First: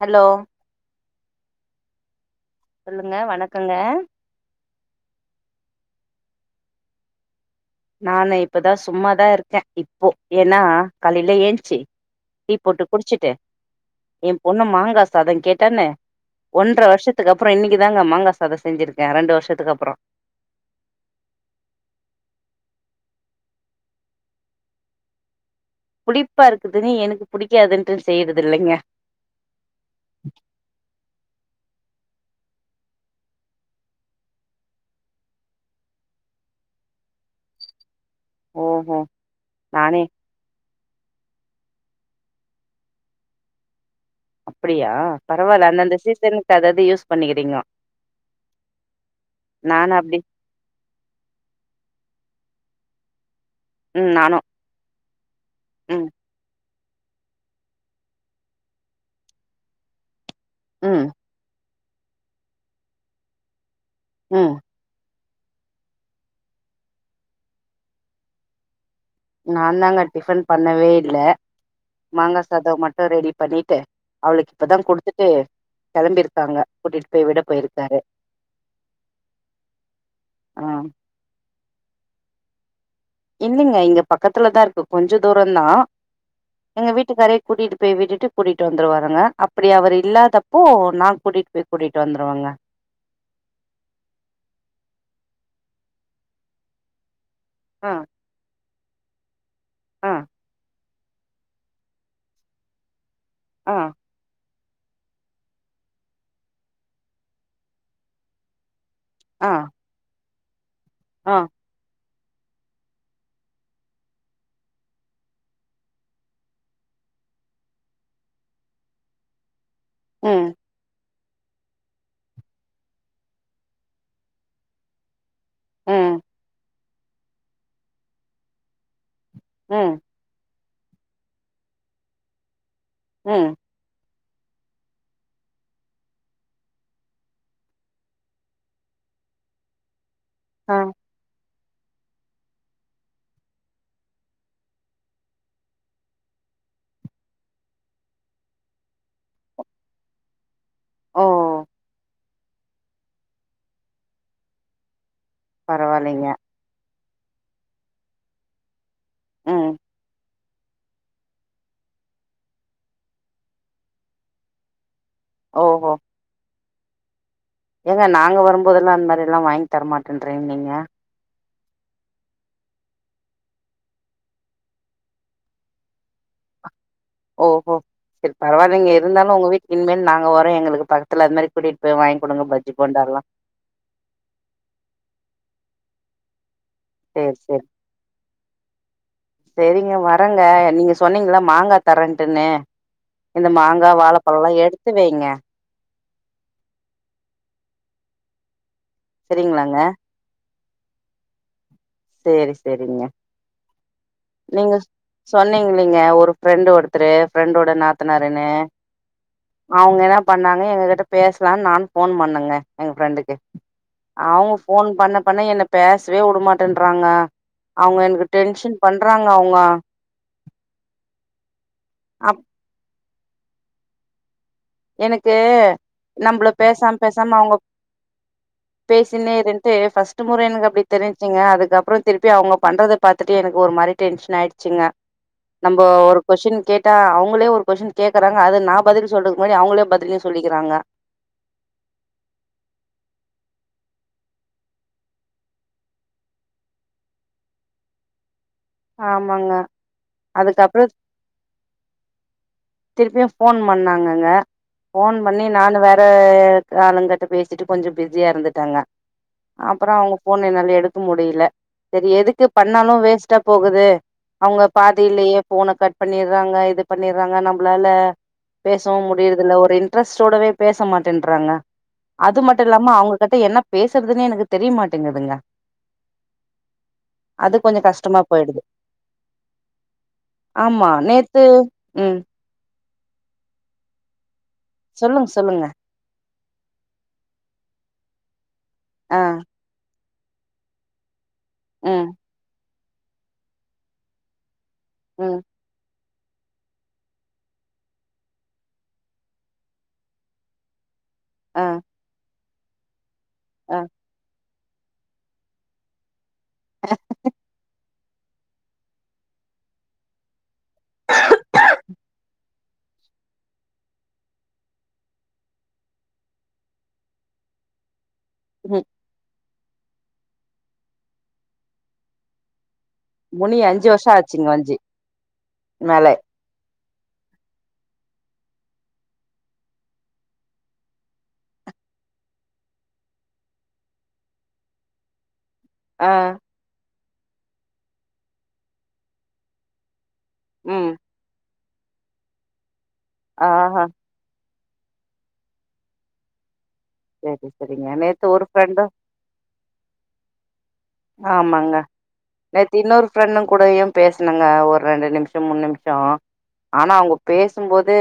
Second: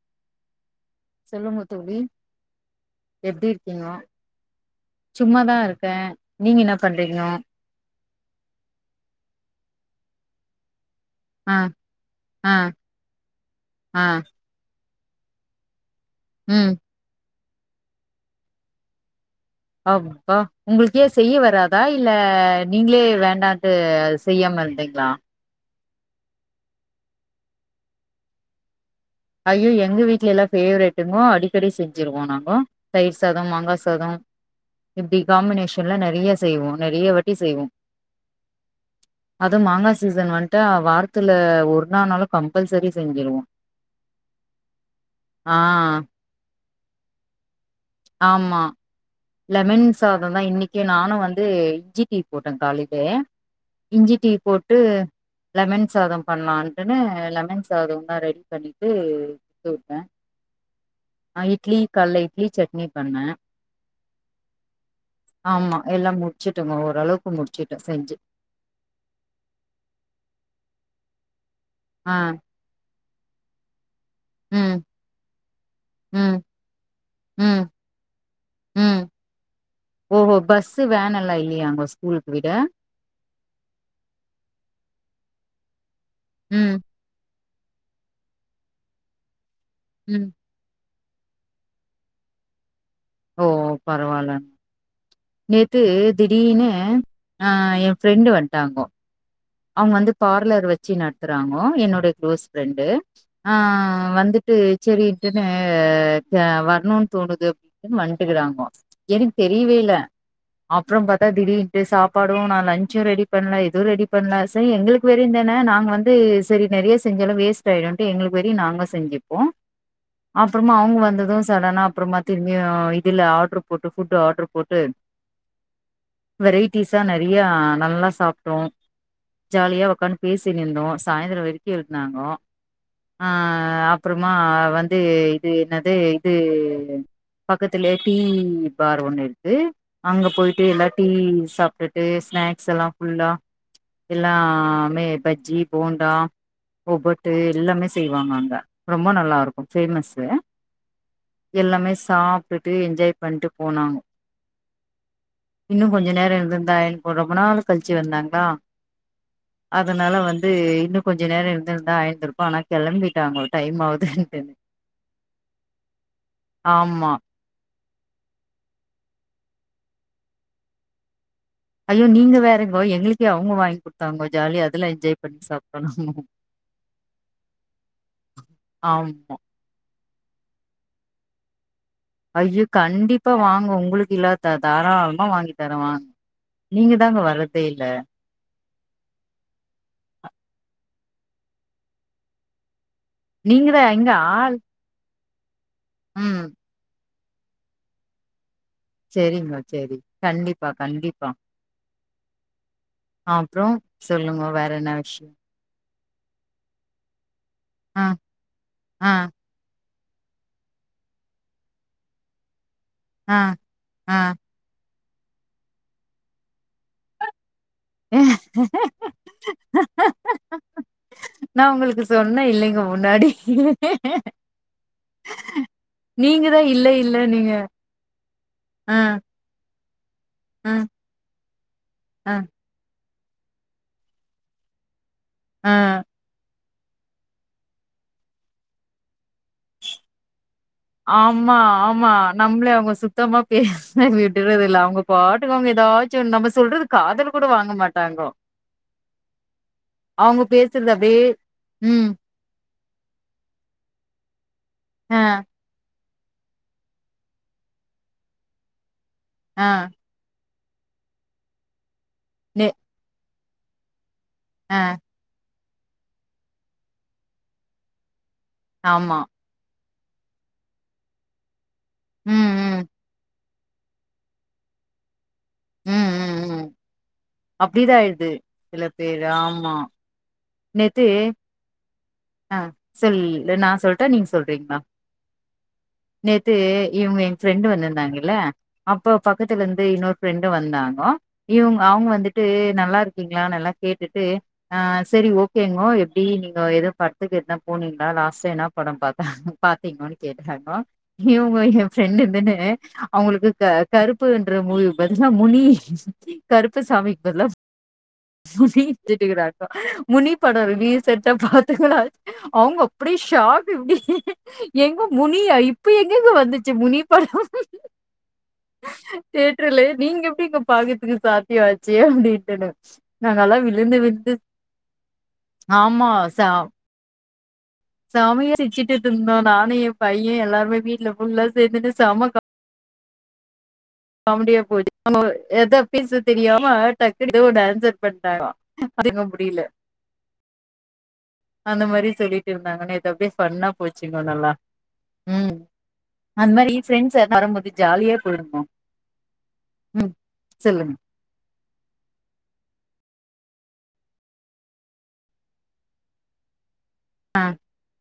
Hello சொல்லுங்க தோழி சொல்லுங்க எப்டி வணக்கங்க இருக்கீங்க சும்மாதான் இருக்கே நீங்க என்ன பண்றீங்கோ நானு இப்தான் சும்மாதான் இருக்கேன் இப்போ ஏன்னா காலையில ஆ ஏஞ்சு ஆ டீ போட்டு குடிச்சுட்டு ஆ என் பொண்ணு மாங்கா சாதம் கேட்டானே ம் ஒன்ற வருஷத்துக்கு அப் அப்புறம் இன்னைக்கு தாங்க மாங்கா சாதம் செஞ்சுருக்கே ரெண்டு வருஷம் அப்பா உங்களுக்கு ஏ செய்ய வராதா இல்ல நீங்களே வேண்டாண்டு செய்யாம இருந்தீங்களா புளிப்பா இருக்குதுன்னு எனக்கு புடிக்காதுன்டு செய்றது இல்லைங்க இப்புடி செஞ்சிருவோம் நாங்க தயிர் சாதம் மாங்கா சாதம் இப்புடி காம்பினேஷன்ல நெறைய செய்வோம் நெறைய வாட்டி செய்வோம் ஓஹோ அதுவும் மாங்கா நானே சீசன் வன்ட்டா வாத்தில ஒரு நாள்னாலு கம்பல்சரி செஞ்சிருவோ அப்படியா ஆ பரவால்ல அந்த அந்த சீசனுக்கு அதது ப்டி யூஸ் பண்ணிக்கிறீங்கோ ஆமா லெமன் அப்படி சாதம்தா இன்னைக்கு நானும் வந்து ஜி டீ போட்டே காலைலே ம் இஞ்சி டீ நானு போட்டு லெமன் ம் சாதம் பண்ணலான் உடனே லெமன் சாதோ ஒன்னா ரெடி பண்ணிட்டு குடுத்து விட்டேன் ம் ஆ இட்லி காலைல இட்லி சட்னி பண்ணே உம் ஆமா எல்லாம் முடிச்சுட்டோங்க ஓரளவுக்கு முடிச்சுட்டோ செஞ்சு நான்தாங்க டிஃபன் பண்ணவே இல்ல ஆ மாங்கா சாதோ மட் அ ரெடி பண்ணிட்டு அவளுக்கு ம் இப்பதா குடுத்துட்டு ம் கெளம்பிருக்காங்க கூட்டிட்டு போய் விடப் ம் போயிருக்காரு ம் ஓஹோ ஆ பஸ்ஸு வேன் எல்லா இல்லையாங்க ஸ்கூலுக்கு விட இல்லைங்க இங்க பக்கத்துலதா இருக்கு கொஞ்ச தூரந்தா ம் எங்க வீட்டுக்காரு கூட்டிட்டு போய் விட்டு கூட்டிட்டு வந்துருவாங்க அப் அப்படி அவர் ம் இல்லாதப்போ நான் கூட்டிட்டு போய் கூட்டிட்டு வந்துருவாங்க ஓ பரவால்ல நேத்து திடீர்னு ஆ என் ஃப்ரண்டு வன்ட்டாங்கோ அவங்க ஆ வந்து பார்லர் வச்சு நடத்துறாங்கோ என்னோட க்ளோஸ் ஃப்ரெண்டு ஆ வந்துட்டு செரின்ட்டுனு ஆ வரணும்னு தோணுது அப்டின்ட்டு வன்ட்டுக்கிறாங்கோ எனக்கு ஆ தெரியவே இல்ல அப்புறம் பாத்தா ஆ திடீர்ன்ட்டு சாப் ப்படும் நான் லஞ்ச்சும் ரெடி பண்ல எதுவும் ரெடி பண்லா செரி எங்களுக்கு வரையுந்தான நாங்க வந்து செரி நெறைய செஞ்சாலு வேஸ்ட் ஆயிடும்ட்டு எங்களுக்கு வரையும் நாங்க செஞ்சுப்போம் ம் அப்புறமா அவுங்க வந்து அதுவும் சடனா அப்புறமா திரும்பியு இதுல ஆர்டரு போட்டு ஃபுட் ஆர்டரு போட்டு ம் வெரைட் பீட்சா நெறையா நல்லா சாப்டோம் ஜாலியா ம் ஒக்காந்து பேசி தி இருந்தோம் சாயந்தரோ வெறுக்கி இருந்தாங்கோ ம் ஆஹ் அ அப்புறோமா வந்து இது என்னது இது பக்கத்துலயே டீ பார் ஒண்ணுயிருக்கு அங்க ஆ போயிட்டுயெல்லா டீ சாப் டுட்டு ஸ்நாக்ஸ் செல்லா புல்லா எல்லாமே பஜ்ஜி போண்டா ஒப்பட்டு எல்லாமே செய்வாங்க அங்க ரொம்ப நல்லாயிருக்கு ஃபேமஸ்ஸு ஓ எல்லாமே சாப் வந்துட்டு என்ஜாய் பண்ணிட்டு போனாங் இன்னு கொஞ்சோ பரவாயில்லைங்க நேரோயிருந்திருந்தா ஒரு ரொம்ப நாள் கழிச்சு வந்தாங்ளா ம் அதனால வந் [unintelligible] இன்னோ கொஞ்சோ நேரோயிருந்திருந்தா ஆயிந்திருக்கோ ஆனா கெளம்பிட்டாங்க டைம் ஆவுதுன்டுனு ஓஹோ ஆம்மா ஏங்க நாங்க வரும்போதெல்லா அந்த மாதிரியெல்லா வாங்கி தரமாட்டேன்றீங்க நீங்க ஐயோ நீங்க வேறங்கோ எங்களுக்கே அவங்க வாங்கி கொடுத்தாங்கோ ஜாலி அதுல என்ஜாய் பண்ணி சாப்டோ நாங்கோ ஓஹோ செரி பரவாயில்லீங்க ஆமா. இருந்தாலோ உங்க வீட்டு இனிமேல் நாங்க ஓரோ எங்களுக்கு படத்துல அது மாரி குடி ஐயோ கண்டிப்பா வாங்க உங்களுக்குயில்லாதா தாராளமா வாங்கிட் தரவாங் சேரி சேரி செரிங்க வரங்க நீங்க சொன் சொன்னீங்கல்ல மாங்கா தரேன்டுன்னு இந்த நீங்க தான் மாங்கா வாழப்பழோல்லா எடுத்து வைங்க உஹம் செரிங்க சரிங்களாங்க? செரி கண்டிப் ப்பா கண்டிப்பா சேரி செரிங்க அப்புறம் சொல்லுங்க வேற நீங்க என்ன விஷயம்? சொன்னீங் இப்டிங்க ஒரு ஃப்ரெண்டு் ஒருத்தரு ஃப்ரெண்டோட அ, நாத்தனாருன்னு அ, அவங்கயென்னா பண்ணாங்க எங்ககிட்ட பேசலானு நானு ஃபோன் பண்ணேங்க எங்க அ, ஃப்ரெண்டுக்கு அ. அவங்க போன் பண்ண பண்ணா என்ன பேசவே உடமாட் டின்றாங்க அவங்க எனக்கு டென்ஷென் பண்றாங்க அவங்க நான் உங்களுக்கு அப் சொன்னேன் இல்லைங்க [unintelligible] எனக்கு நீங்க நம்மள தான் இல்ல பேசாம இல்ல பேசாம நீங்க. அவங்க அ, பேசினே இருன்ட்டு [unintelligible] முறை எனக்கு அ, அப்டி தெரிஞ்ச்சுங்க அதுக்கப்புறம் திருப்பி அ, அவங்க பண்றத பாத்துட்டு எனக்கு ஒரு மாரி டென்ஷன் ஆயிடுச்சுங்க நம்ம அ. ஒரு கொஷின் கேட் ட்ட அவங்களே ஒரு கொஸின் கேக்குறாங்க அது நான் பதில் சொல்றது ஆமா ஆமா நம்மளே அவங்க சுத்தமா பேசு விடுறது இல்ல அவங்க பாட்டுக்கு அவங்க ஏதாச்சும் நம்ம சொல்றது காதுல கூட வாங்க மாட்டாங்கோ ஆமாங்க அவங்க அதுக்கப்புறோ பேசுறதவே உம் திருப்பியு ஃபோன் பண்ணாங்கங்க அ, ஃபோன் பண்ணி நானு வேற ஹ ஆனந்த்கிட்ட பேசிட்டு கொஞ்சம் பிஸியா இருந்துட்டாங்க அ, அப்புறம் அவங்க போன் என்னா அப்டி எடுக்க முடில சரி எதுக்கு நெ பண்ணாலு வேஸ்ட் க்க போகுது அவங்க அ, பாதிலையே போன கட் பண்ணிறாங்க இது பண்ணிறாங்க நம்பளால பேசவும் ஆமா. முடியருதில்ல ஒரு இன் ட்ரஸ்ட்டோடவே பேச மாட்டேன்ற்றாங்க ம், அது மட்டு ம், இல்லாம அவங்ககிட்ட என்ன பேசுறதுன்னே எனக்கு தெரியமாட்டேங்குதுங்க உம் உம் உம் கொஞ்சோ அப்டிதா கஷ்டமா இது போயிடுது சில பேர் ஆமா ஆமா நேத்து உம் சொல் இல்ல நான் சொல்ட்டா நீங்க சொல் அப்டிங்ளா சொல்லுங்க சொல்லுங்க நேத்து இவங்க எங்க ஃப்ரெண்டு் வந்திருந்தாங்க ல்ல அப்ப ஆ பக்கத்துலருந்து இன்னொரு ஃப்ரெண்டு வந்தாங்கோ இவங்க அவங்க ம் வந்துட்டு நல்லா இருக்கீங்களானல்லா கேட்டுட்டு ஆஹ் செரி ம் ஓகேங்கோ எப்டி நீங்க எது [unintelligible] படத்துக்கு எதுனா போனீங்களா லாஸ்ட்டா என்னா படம் பாத்தா பாத்தீங்கன்னு கேட்டாங்கோ இவுங்க ஆ என் ஃப்ரெண்ட் இல்லேனு ஆ அவங்களுக்கு க ஆ கருப்பு ங்கற மூவிக்கு பதிலா முனி கருப்பு சாமிக்கு பதிலா முனி [unintelligible] முனி படோ ரீசண்ட்டா பாத்தங்களா அவங்க அப்டியே ஷாக் இப்டி எங்க முனியா இப்ப எங்கெங்க வந்துச்சு முனி படோ ம் டெட் [unintelligible] நீங்க எப்டி இங்க பாக்கறதுக்கு சாத்யோ ஆச்சு அப்டின்ட்டுனு நாங்கெல்லா முனி அஞ்சு விழுந்து வருஷோ விழுந்து ஆச்சுங்க வஞ்சி மேல ஆமா சா செமயா சிரிச்சுட்டு இருந்தோ நானு என் பைய எல்லாருமே வீட்ல ஃபுல்லா சேந்துனு செம கா காமெடியா [unintelligible] எத ஆ பேச தெரியாம டக்குனு எதோ [unintelligible] பண்ட்டாங்கோ [unintelligible] முடியல உம் அந்த மாரி சொல்லிட்டு இருந்தாங்க நேத் அப்டியே ஃபன்னா ஆஹா போச்சுங்கோ நல்லா உம் அந்த மாரி ஃப்ரெண்ட்ஸ்ல்லா சரி வரும்போது சரிங்க ஜாலியா நேத்து ஒரு போயிருந்தோ ஃப்ரெண்டு ம் சொல்லுங்க ஆமாங்க நேத்து இன்னொரு ஃப்ரெண்டு கூடயு பேசுனங்க ஒரு ரெண்டு நிமிஷோ மூணு நிமிஷோ ஆனா அவுங்க ஆ பேசும்போது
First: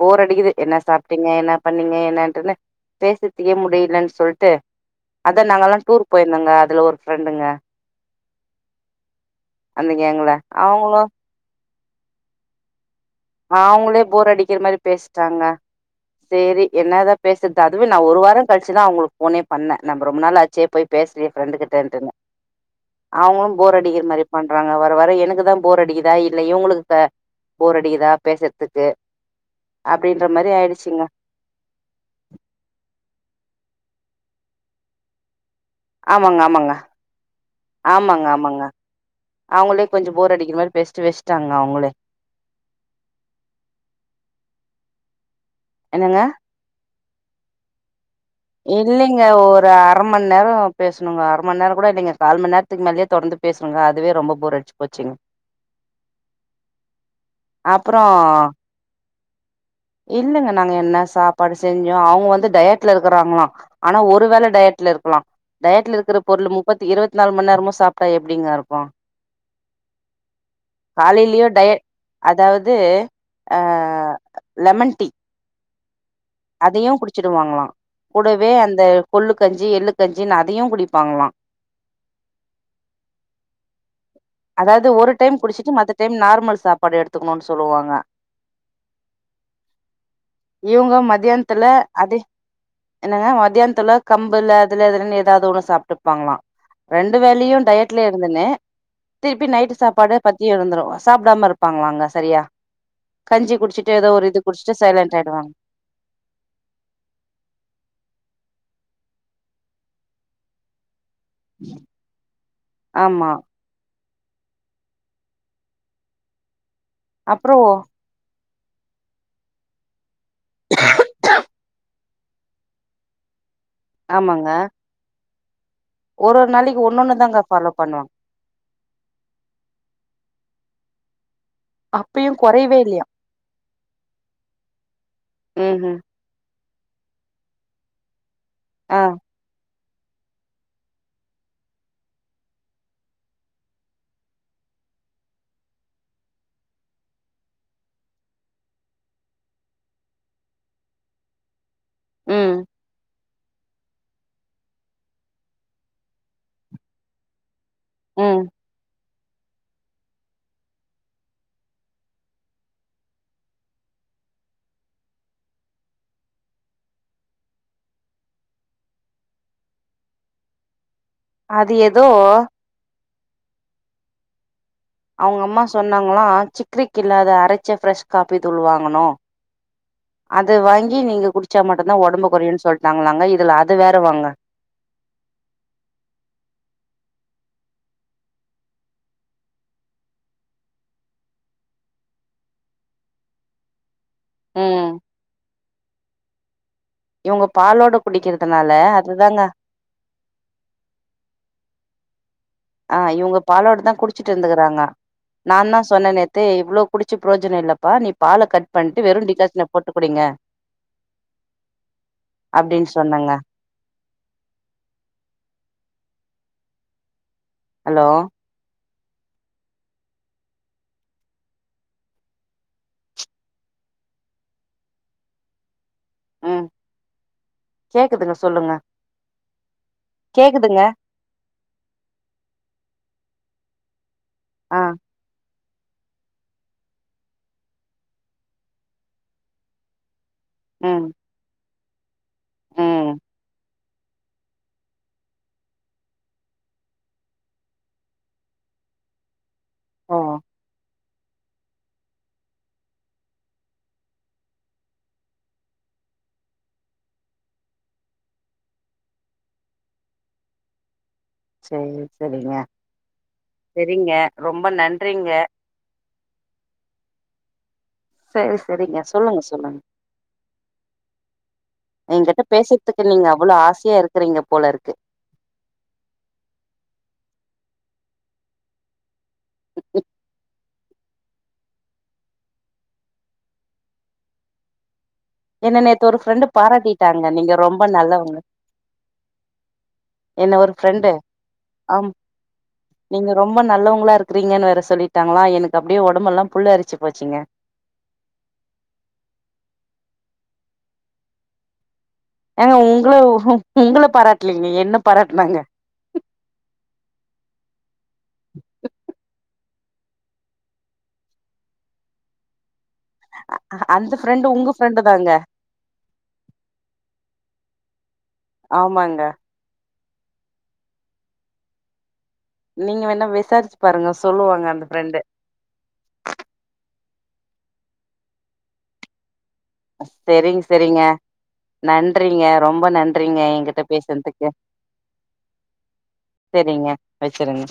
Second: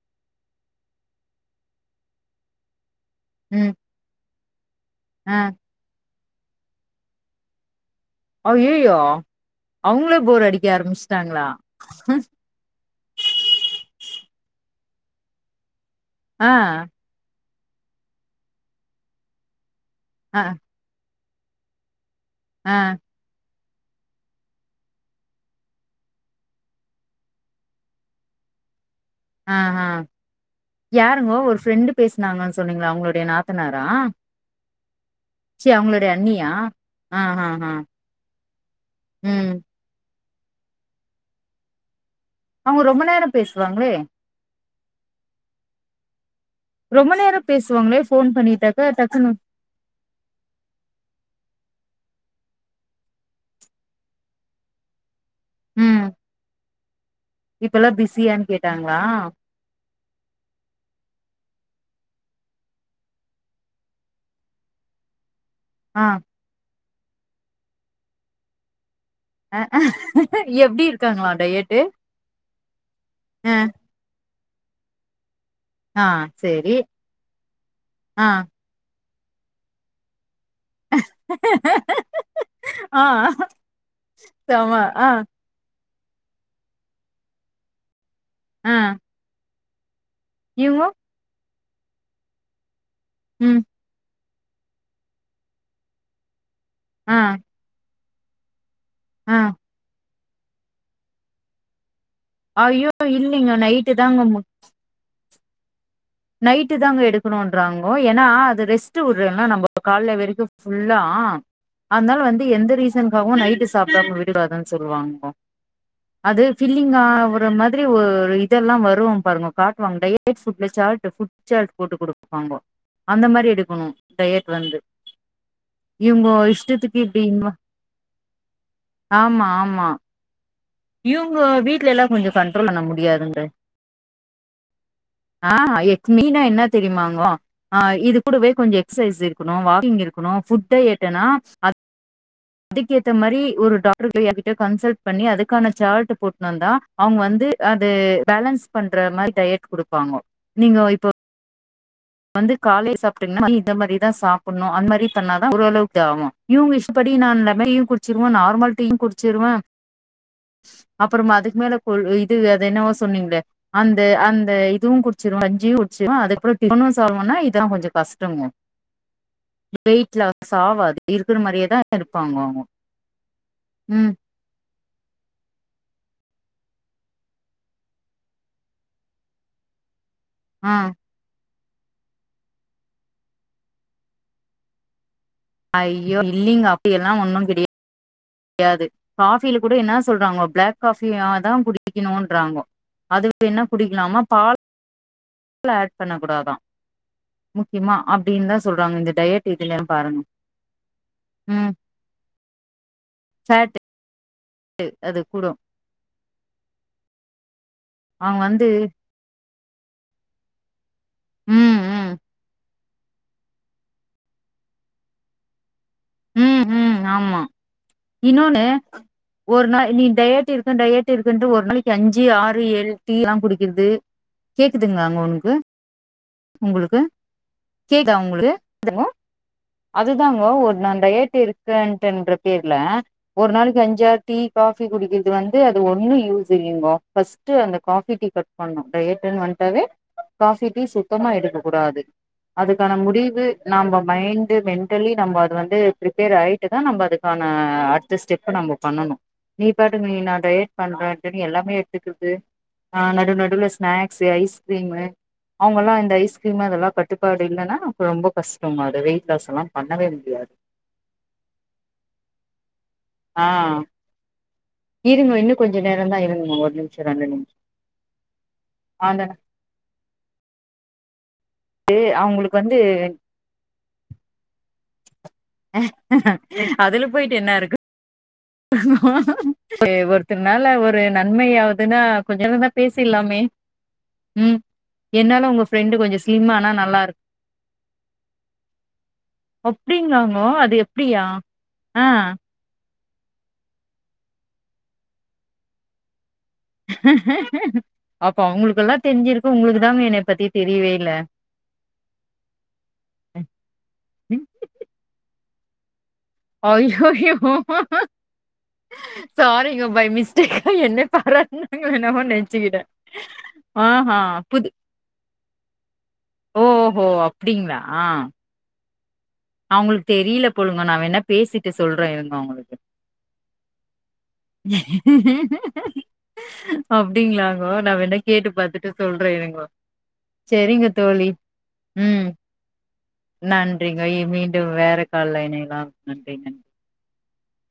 போர் அடிக்குது என்ன சாப்டீங்க என்ன பண்ணீங்க என்னட்டுன்னு பேசறத்துக்கே ம் முடியலன்னு சொல்ட் தே ஆ அதா நாங்க எல்லா டூர் போயிருந்தங்க அதுல ஒரு ஃப்ரெண்டுங்க ஐயயோ அந்த அவுங்களே கேங்ல போர் அடிக்க அவங்களு ஆரம்பிச்சுட்டாங்களா ம் அவுங்களே போர் அடிக்கிற மாரி பேசிட்டாங்க ஆ சேரி என்னதா பேச [unintelligible] அதுவே நான் ஒரு வாரோ கழிச்சுதா அவுங்களுக்கு போனே பண்ணே நம்ப ரொம்ப ஆ நாளாச்சே போய் பேசுறியே ரெண்டு கிட்டே ஆ அவ போர் அடிக்கிற மாரி பண்றாங்க வர வர எனக்கு தான் போர் அடிக்குதா இல்ல இவங்களுக்கு போர் அடிக்குதா பேசுறதுக்கு ஆஹ் ஹ் யாருங்கோ ஒரு ஃப்ரெண்டு பேசினாங்கன்னு சொன்னீங்களா அவங்களுடைய நாத் ன்னாரா ஆமாங்க ஆமாங்க ஆ ஆ ஆ ஆமாங்க ஆமாங்க ம் அவங்களே கொஞ்ச போர் அடிக்கிற மாரி பேசிட்டு வச்சுட்டாங்க அவங்களே அவங்க ரொம்ப நேரம் பேசுவாங்களே என்னங்க ரொம்ப நேரம் பேசுவாங்களே ஃபோன் பண்ணிட்டாக்க இல்லலைங்க டக்குன்னு ஒரு அரமன்னேரம் பேசணுங்க அரமன்னேரம் கூடாதுங்க கால் மண் நேரத்துக்கு மேலயே தொடர்ந்து பேசுருங்க அதுவே ரொம்ப போர் அடிச்சி போச்சீங்க உம் அப்புரோ கேட்டாங்களா இல்லங்க நாங்க என்ன சாப் படு செஞ்சு அவங்க வந்து டயட்ல இருக்கறாங்களா ஆனா ஒருவேளை டயட்ல இருக்கலாம் டயட்ல ஆ இருக்குற பொருள் மு முப்பத்தி இருபதி நாலு மணி நேரமு சாப்ட்டா எப்டிங்க இருக்கு எப்டி இருக்காங்களா காலையிலயோ ட டயட்டு அதாவது ஆ அஹ் லெமன் டி ஆ சேரி அதையும் குடிச்சிடுவாங்லா ஆ கூடவே அந்த கொல்லு கஞ்சி எள்ளு கஞ்சி ந ஆஹ் அதாவது ஒரு டைம் குடிச்சிட்டு மது டைம் நார்மல் சாப்பாடு எடுத்துக்கணும்ன்னு சொல்லுவாங்க ம் இவங்க மதியந் த்துல அதே என்னங்க ம். மத்தியானத்துலா கம்புல அதுல இதுலன்ன ஏதாவது ஒண்ணு சாப்ட்டுப்பாங்களாம் ஆ, ரண்டு வேலையு டயட் வல இருந்தனே ஆ. திருப்பி நைட்டு் சாப்பாடு பத்தி எழுந்துரும் சாப்டாம இருப்பாங்களாங்க சரியா ஐயோ! இல்லைங்க. கஞ்சி நைட்டு குடிச்சிட்டு ஏதோ தாங்க ஒரு இது மு குடிச்சிட்டு சைலண்ட் ஆயிடுவாங்க நைட்டு தான்ங்க எடுக்கணும்றாங்க ஏன்னா அது ரெஸ்ட்டு விடுறோம்லா நம்ம கால வரைக்கும் ஃபுல் [unintelligible] அதனால வந்து எந்த ஆமா ரீசனுக்காகவு நைட்டு சாப்டாம விட் டாதுனு சொல்லுவாங்கோ அது பீலிங் அவுர அப்றோ மாதிரி ஒரு இதல்லா வருவோ பாருங்கோ காட்டுவாங்க டயத் எட் சுப்லசார்ட் புட் சார்ஜ் போட்டு கொடுப்பாங்க அந்த மாரி எடு ணும் டயட் ஆமாங்க வந்து இவங்கோ ஒரு ஒரு நாளைக்கு இஷ்டத்துக்கு ஒன்னொன்னு தாங்க இப்டினா ஃபாலோ பண்ணுவாங்க ஆமா ஆமா யூ உங்க வீட்லல்லாம் அப்பயு கொஞ்சம் கண்ரோல் கொறையவே பண்ண இல்லையா முடியாதுங்லே ஆஹ் ம் ம் எத் மீனா என்னத் தெரியுமாங்க ஆஹ் இது கூடவே கொஞ்சம் ஆ எக்சசைஸ் இருக்கணும் வாக் [unintelligible] இருக்கணும் புட் டயட்டுனா அத் அதுக்கேத்த மாரி ஒரு டாக்டர் ஐயாட்ட கன்சல்ட் பண்ணி அதுக்கான சாட் போட்ன்னு வந்தா அவங்க வந்து அது பேலன்ஸ் பண்ற மாரி டயட் குடுப்பாங்கோ நீங்க இப்போ வந்து ம் காலே சாப் [unintelligible] இந்த மாதிரி தான் சாப்டணும் அந்தமாரி பண்ணதா ஓரளவுக்கு ஆவும் இவங்க இஷ்டப்படி நான் யும் குடிசுருவோ ம் நார்மல் டீயும் குடிச் இச் வா அப்பறம் அதுக்கு மேல இது அ என்னவோ சொன்னீங்கள அந்த அந்த இதுவும் குடிசுருவோம் கஞ்சியும் குடிசுருவன் அதுகப [unintelligible] [unintelligible] இதா கொஞ்சம் கஷ்டங்க வெயிட் லாஸ் ஆவாது இருக்குற அது மாதிரியேதான் ஏதோ இருப்பாங்க அவங்க உம் அவங்க அம்மா சொன்னாங்களா சிக்ரிக் இல்லாத அரச்ச ஃப்ரெஷ் காபி தூள் வாங்கணு அது ஆ வாங்கி நீங்க குடுச் குடுச்சா மட்டும்தான் ஓடம்புகொரயும்னு சொல்லிட்டாங்களாங்க இதுல அது வேற வாங்க ஐயோ இல்லிங்க அப்டியலாம் ஒண்ணும் கிடையா கிடையாது காஃபியில கூட என்னா சொல்றாங்கோ பிளாக் காஃபியாதா குடிக்கணுங்குறாங்கோ அது என்ன குடிக்கலாமா பால் ம் லல் பண்ணக்கூடாதான் இவங்க பாலோட முக்கியமா அப்டின்தா குடிக்கிறதுனால சொல்றாங்க இந்த அதுதாங்க டயட் இதுல பாருங்கோ உம் ஆஹ் இவங்க பாலாட தான் குடிச் குடிச்சிட்டு வந்துக்கறாங்க அது கூடு நான் என்னா சொன்னே நேத்து இவ்ளோ குடிச்சு பிரயோஜன இல்ல பா நீ அவங்க பால வந்து கட் பண்ட்டு வெறு டிக்காஷன போட்டு குடிங்க உம் உம் அப்டின்னு சொன்னங்க ம் உம் ஆமா ஹலோ இன்னொன்னு ஒரு நாள் நீ டயட் இருக்க டயட் இருக்கன்ட்டு ஒரு நாளைக்கு அஞ்சு ஆறு எழு டீ ளா குடிக்குது கேக்குதுங்லா உங்ளுக்கு ம் உங்களுக்கு கேக்குதா கேக்குதுங்க உங்களுக்கு சொல்லுங்க ஹலோ அதுதாங்க ஒரு கேக்குதுங்க நாள் டேட் இருக்கன்றன்ற பேர்ல ஒரு நாளைக்கு அஞ்சு ஆறு டீ ஆ காஃபி குடிக்கறது வந்து அது அது ஒண்ணும் யூஸ் இல்லைங்கோ ஃபர்ஸ்ட் அந்த காஃபி டீ கட் பண்ணணு டயட்னு வன்ட்டாவே காஃபி டீ ம் சுத்தமா [unintelligible] கூடாது அதுக்கான ம் முடிவு நம்ம மைண்டு மென்டலி நம்ம அது வந்து பிரிப்பேர் ஆயிட்டுதா நம்ப அதுக்கான அடுத்த ஸ்டெப்ப நம்ம பண்ணணு நீ பாட்டுக்கு நீ ஓ நா டயட் பண்ணுறேன்ட்டு எல்லாமே எடுத்துக்றது ஆ நடு நடுவுல ஸ்நாக்ஸு ஐஸ்கிரீமு அவங்கல்லா இந்த ஐஸ்கிரீமு அதெல்லா கட்டுப்பாடு இல்லைனா அப்றோ ரொம்ப கஷ்டம் அது வெயிட் லாஸ் எல்லாம் பண்ணவே முடியாது சரி சரிங்க ஆ செரிங்க ரொம்ப நன்றிங்க இருங்க இன்னு கொஞ்ச நேரம்தா இருங்கோ ஒரு நிமிஷம் ரெண்டு நிமிஷம் சரி சரிங்க சொல்லுங்க சொல்லுங்க எங்கிட்ட அவங்களுக்கு வந்து பேசுறதுக்கு நீங்க அவ்ளோ ஆசையா இருக்குறீங்க போல இருக்கு அதுல போயிட்டு என்ன இருக்கு ஆ வே ஒருத்த நால ஒருத் ஒரு நன்மையாவதுன்னா கொஞ்ச நேரம் தான் பேசிற்லாமே உம் என்னால உங்க என்ன ஃப்ரெண்டு நேத்து ஒரு கொஞ்ச ஸ்லிம்மானா நல்லா இருக் பாராட்டிட்டாங்க நீங்க ரொம்ப நல்லவங்க அப்டிங்காளாங்கோ என்ன ஒரு அது ஃப்ரெண்டு எப்டியா ஆ ஆம் நீங்க ரொம்ப நல்லவங்களா இருக்கறீங்கன்னு வேற சொல்லிட்டாங்களா எனக்கு அப்டியே ஒடம்பல்லா அப்ப அவங்களுக்கெல்லாம் தெரிஞ்சிருக்கு உங்களுக்கு தா [unintelligible] பத்தி தெரியவேல ஏங்க உங்கள உங்களை பாராட்லீங்க என்ன பாராட்னாங்க ஐயோயோ சாரிங்க பைய் மிஸ்டேக்கா என்ன பாரட்னாங்ளோ என்னமோ நெச்சுக்கிட்டேன் அந்த ஃப்ரெண்டு உங்க ஃப்ரெண்டு தாங்க அப்படிங்ளா ஆமாங்க அவங்களுக்கு தெரில போலங்க நான் வேனா பேசிட்டு சொல்றேன் நீங்க வேண்ணா விசாரிச்சு பாருங்க சொல்லுவாங்க அந்த ஃப்ரெண்டு அப்டிங்களாங்கோ நான் வேண்ணா கேட்டு பாத்துட்டு சொல்றேன் இருங்கோ செரிங்க சரிங்க செரிங்க தோழி. ம் நன்றிங்க ரொம்ப நன்றிங்க எங்கிட்ட பே [unintelligible] மீண்டும் வேற கால்ல இணையலாம் நன்றிங்க. சரிங்க வச்சிருங்க